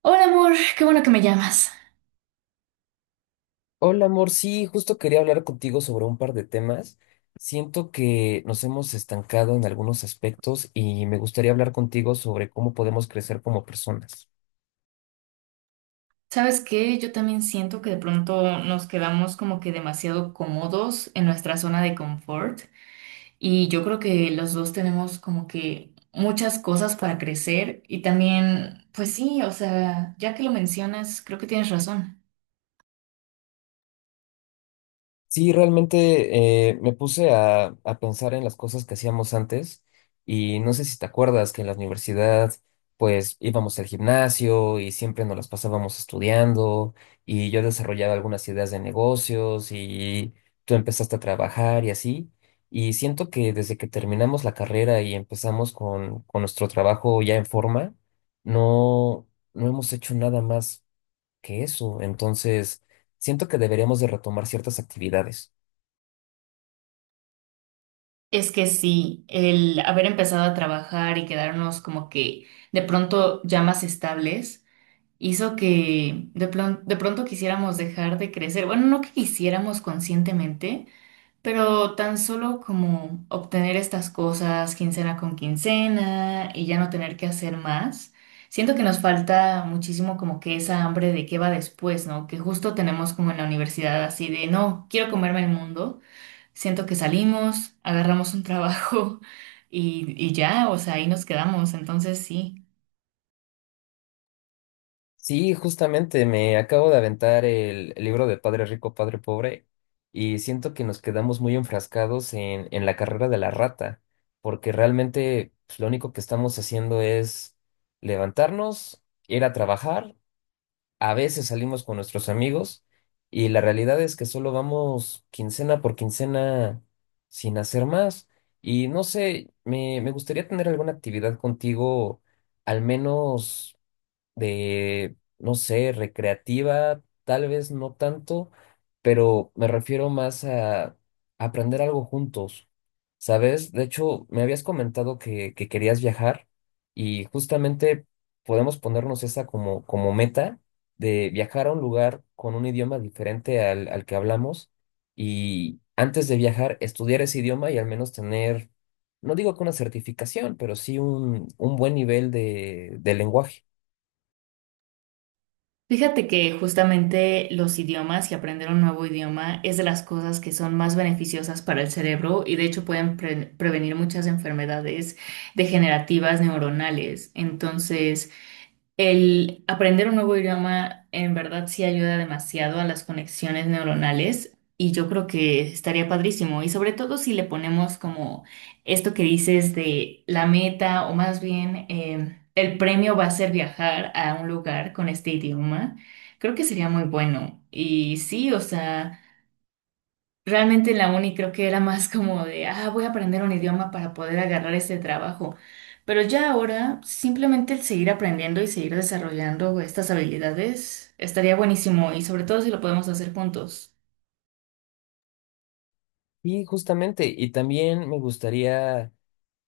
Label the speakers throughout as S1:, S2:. S1: Hola amor, qué bueno que me llamas.
S2: Hola, amor. Sí, justo quería hablar contigo sobre un par de temas. Siento que nos hemos estancado en algunos aspectos y me gustaría hablar contigo sobre cómo podemos crecer como personas.
S1: ¿Sabes qué? Yo también siento que de pronto nos quedamos como que demasiado cómodos en nuestra zona de confort y yo creo que los dos tenemos como que muchas cosas para crecer y también, pues sí, o sea, ya que lo mencionas, creo que tienes razón.
S2: Sí, realmente me puse a pensar en las cosas que hacíamos antes y no sé si te acuerdas que en la universidad pues íbamos al gimnasio y siempre nos las pasábamos estudiando y yo desarrollaba algunas ideas de negocios y tú empezaste a trabajar y así. Y siento que desde que terminamos la carrera y empezamos con nuestro trabajo ya en forma, no, no hemos hecho nada más que eso. Entonces, siento que deberíamos de retomar ciertas actividades.
S1: Es que sí, el haber empezado a trabajar y quedarnos como que de pronto ya más estables. Hizo que de pronto quisiéramos dejar de crecer. Bueno, no que quisiéramos conscientemente, pero tan solo como obtener estas cosas quincena con quincena y ya no tener que hacer más. Siento que nos falta muchísimo como que esa hambre de qué va después, ¿no? Que justo tenemos como en la universidad así de, no, quiero comerme el mundo. Siento que salimos, agarramos un trabajo y ya, o sea, ahí nos quedamos. Entonces sí.
S2: Sí, justamente me acabo de aventar el libro de Padre Rico, Padre Pobre y siento que nos quedamos muy enfrascados en la carrera de la rata, porque realmente pues, lo único que estamos haciendo es levantarnos, ir a trabajar. A veces salimos con nuestros amigos y la realidad es que solo vamos quincena por quincena sin hacer más. Y no sé, me gustaría tener alguna actividad contigo, al menos de, no sé, recreativa, tal vez no tanto, pero me refiero más a aprender algo juntos, ¿sabes? De hecho, me habías comentado que querías viajar y justamente podemos ponernos esa como, como meta de viajar a un lugar con un idioma diferente al que hablamos y antes de viajar estudiar ese idioma y al menos tener, no digo que una certificación, pero sí un buen nivel de lenguaje.
S1: Fíjate que justamente los idiomas y aprender un nuevo idioma es de las cosas que son más beneficiosas para el cerebro y de hecho pueden prevenir muchas enfermedades degenerativas neuronales. Entonces, el aprender un nuevo idioma en verdad sí ayuda demasiado a las conexiones neuronales y yo creo que estaría padrísimo. Y sobre todo si le ponemos como esto que dices de la meta o más bien el premio va a ser viajar a un lugar con este idioma, creo que sería muy bueno. Y sí, o sea... Realmente en la uni creo que era más como de, ah, voy a aprender un idioma para poder agarrar este trabajo. Pero ya ahora, simplemente el seguir aprendiendo y seguir desarrollando estas habilidades estaría buenísimo y sobre todo si lo podemos hacer juntos.
S2: Y justamente, y también me gustaría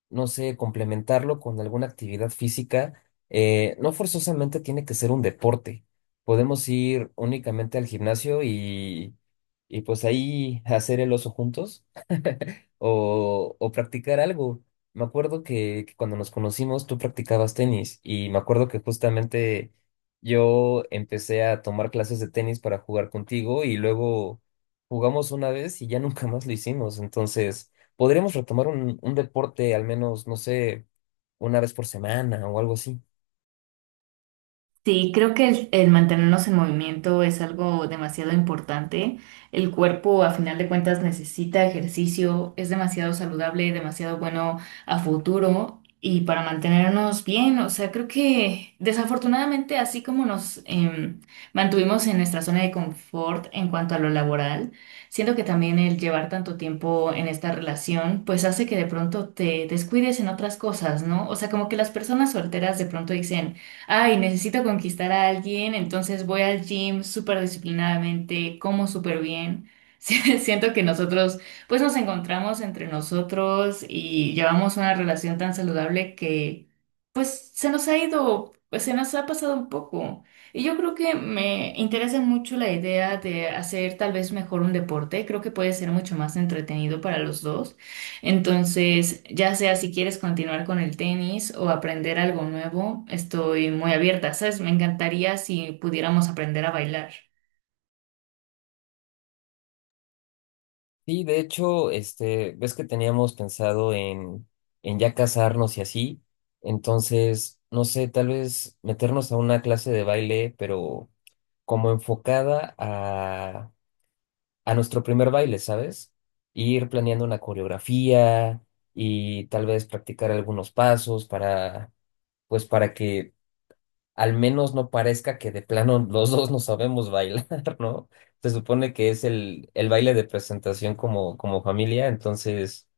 S2: no sé, complementarlo con alguna actividad física, no forzosamente tiene que ser un deporte. Podemos ir únicamente al gimnasio y pues ahí hacer el oso juntos o practicar algo. Me acuerdo que cuando nos conocimos tú practicabas tenis y me acuerdo que justamente yo empecé a tomar clases de tenis para jugar contigo y luego jugamos una vez y ya nunca más lo hicimos. Entonces, podríamos retomar un deporte al menos, no sé, una vez por semana o algo así.
S1: Sí, creo que el mantenernos en movimiento es algo demasiado importante. El cuerpo, a final de cuentas, necesita ejercicio, es demasiado saludable, demasiado bueno a futuro y para mantenernos bien. O sea, creo que desafortunadamente, así como mantuvimos en nuestra zona de confort en cuanto a lo laboral, siento que también el llevar tanto tiempo en esta relación, pues hace que de pronto te descuides en otras cosas, ¿no? O sea, como que las personas solteras de pronto dicen ay, necesito conquistar a alguien, entonces voy al gym súper disciplinadamente, como súper bien. Sí, siento que nosotros, pues nos encontramos entre nosotros y llevamos una relación tan saludable que, pues se nos ha ido, pues se nos ha pasado un poco. Y yo creo que me interesa mucho la idea de hacer tal vez mejor un deporte, creo que puede ser mucho más entretenido para los dos. Entonces, ya sea si quieres continuar con el tenis o aprender algo nuevo, estoy muy abierta, ¿sabes? Me encantaría si pudiéramos aprender a bailar.
S2: Sí, de hecho, este, ves que teníamos pensado en ya casarnos y así. Entonces, no sé, tal vez meternos a una clase de baile, pero como enfocada a nuestro primer baile, ¿sabes? Ir planeando una coreografía y tal vez practicar algunos pasos para, pues para que al menos no parezca que de plano los dos no sabemos bailar, ¿no? Se supone que es el baile de presentación como, como familia, entonces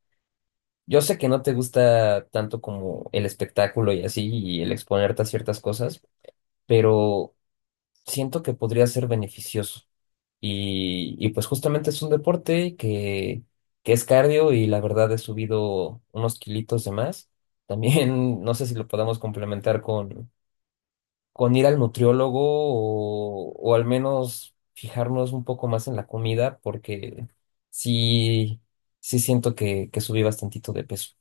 S2: yo sé que no te gusta tanto como el espectáculo y así, y el exponerte a ciertas cosas, pero siento que podría ser beneficioso. Y pues justamente es un deporte que es cardio y la verdad he subido unos kilitos de más. También no sé si lo podamos complementar con ir al nutriólogo o al menos fijarnos un poco más en la comida, porque sí, sí siento que subí bastantito de peso.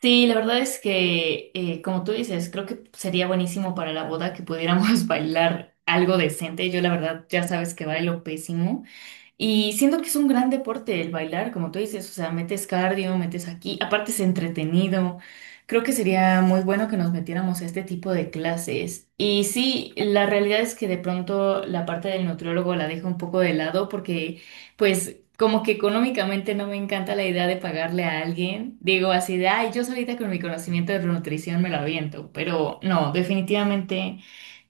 S1: Sí, la verdad es que, como tú dices, creo que sería buenísimo para la boda que pudiéramos bailar algo decente. Yo, la verdad, ya sabes que bailo pésimo. Y siento que es un gran deporte el bailar, como tú dices, o sea, metes cardio, metes aquí, aparte es entretenido. Creo que sería muy bueno que nos metiéramos a este tipo de clases. Y sí, la realidad es que de pronto la parte del nutriólogo la dejo un poco de lado porque, pues, como que económicamente no me encanta la idea de pagarle a alguien. Digo así de, ay, yo solita con mi conocimiento de nutrición me lo aviento, pero no, definitivamente.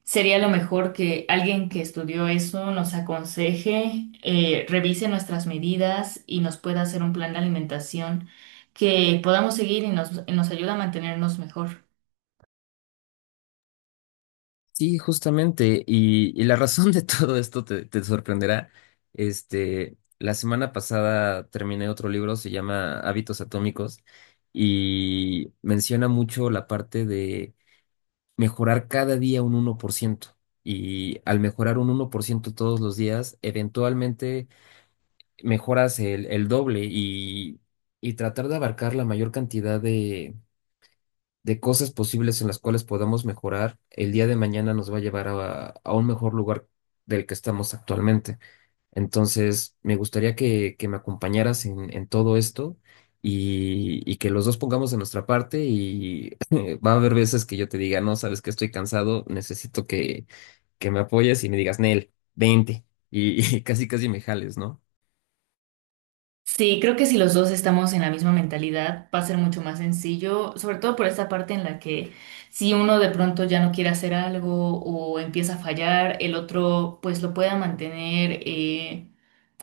S1: Sería lo mejor que alguien que estudió eso nos aconseje, revise nuestras medidas y nos pueda hacer un plan de alimentación que podamos seguir y nos ayude a mantenernos mejor.
S2: Sí, justamente. Y la razón de todo esto te sorprenderá. Este, la semana pasada terminé otro libro, se llama Hábitos Atómicos, y menciona mucho la parte de mejorar cada día un 1%. Y al mejorar un 1% todos los días, eventualmente mejoras el doble y tratar de abarcar la mayor cantidad de cosas posibles en las cuales podamos mejorar, el día de mañana nos va a llevar a un mejor lugar del que estamos actualmente. Entonces, me gustaría que me acompañaras en todo esto y que los dos pongamos de nuestra parte y va a haber veces que yo te diga, no, sabes que estoy cansado, necesito que me apoyes y me digas, Nel, vente. Y y casi casi me jales, ¿no?
S1: Sí, creo que si los dos estamos en la misma mentalidad, va a ser mucho más sencillo, sobre todo por esta parte en la que si uno de pronto ya no quiere hacer algo o empieza a fallar, el otro pues lo pueda mantener. eh,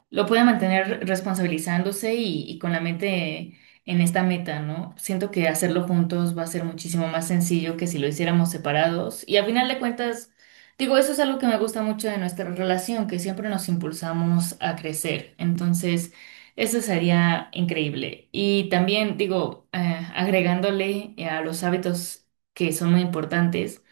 S1: lo pueda mantener responsabilizándose y con la mente en esta meta, ¿no? Siento que hacerlo juntos va a ser muchísimo más sencillo que si lo hiciéramos separados. Y al final de cuentas, digo, eso es algo que me gusta mucho de nuestra relación, que siempre nos impulsamos a crecer. Entonces, eso sería increíble. Y también, digo, agregándole a los hábitos que son muy importantes.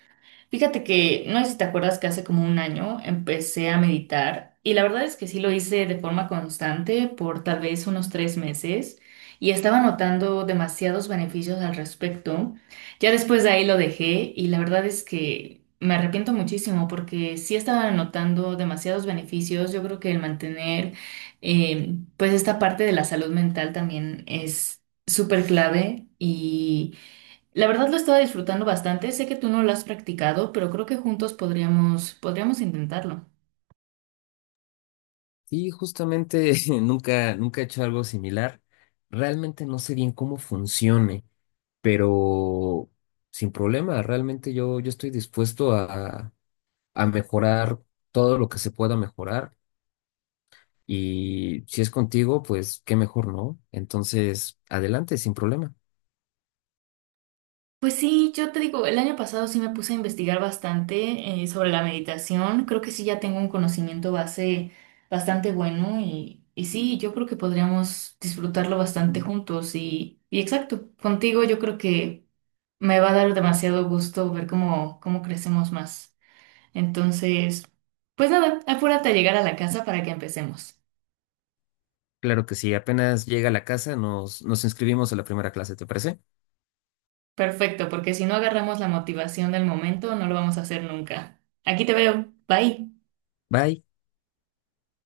S1: Fíjate que, no sé si te acuerdas que hace como un año empecé a meditar y la verdad es que sí lo hice de forma constante por tal vez unos 3 meses y estaba notando demasiados beneficios al respecto. Ya después de ahí lo dejé y la verdad es que me arrepiento muchísimo porque sí estaba notando demasiados beneficios. Yo creo que el mantener pues esta parte de la salud mental también es súper clave y... La verdad lo estaba disfrutando bastante. Sé que tú no lo has practicado, pero creo que juntos podríamos intentarlo.
S2: Sí, justamente nunca he hecho algo similar. Realmente no sé bien cómo funcione, pero sin problema, realmente yo estoy dispuesto a mejorar todo lo que se pueda mejorar. Y si es contigo, pues qué mejor, ¿no? Entonces, adelante, sin problema.
S1: Pues sí, yo te digo, el año pasado sí me puse a investigar bastante sobre la meditación. Creo que sí ya tengo un conocimiento base bastante bueno y sí, yo creo que podríamos disfrutarlo bastante juntos y exacto, contigo yo creo que me va a dar demasiado gusto ver cómo, cómo crecemos más. Entonces, pues nada, apúrate a llegar a la casa para que empecemos.
S2: Claro que sí, apenas llega a la casa, nos inscribimos a la primera clase, ¿te parece?
S1: Perfecto, porque si no agarramos la motivación del momento, no lo vamos a hacer nunca. Aquí te veo. Bye.
S2: Bye.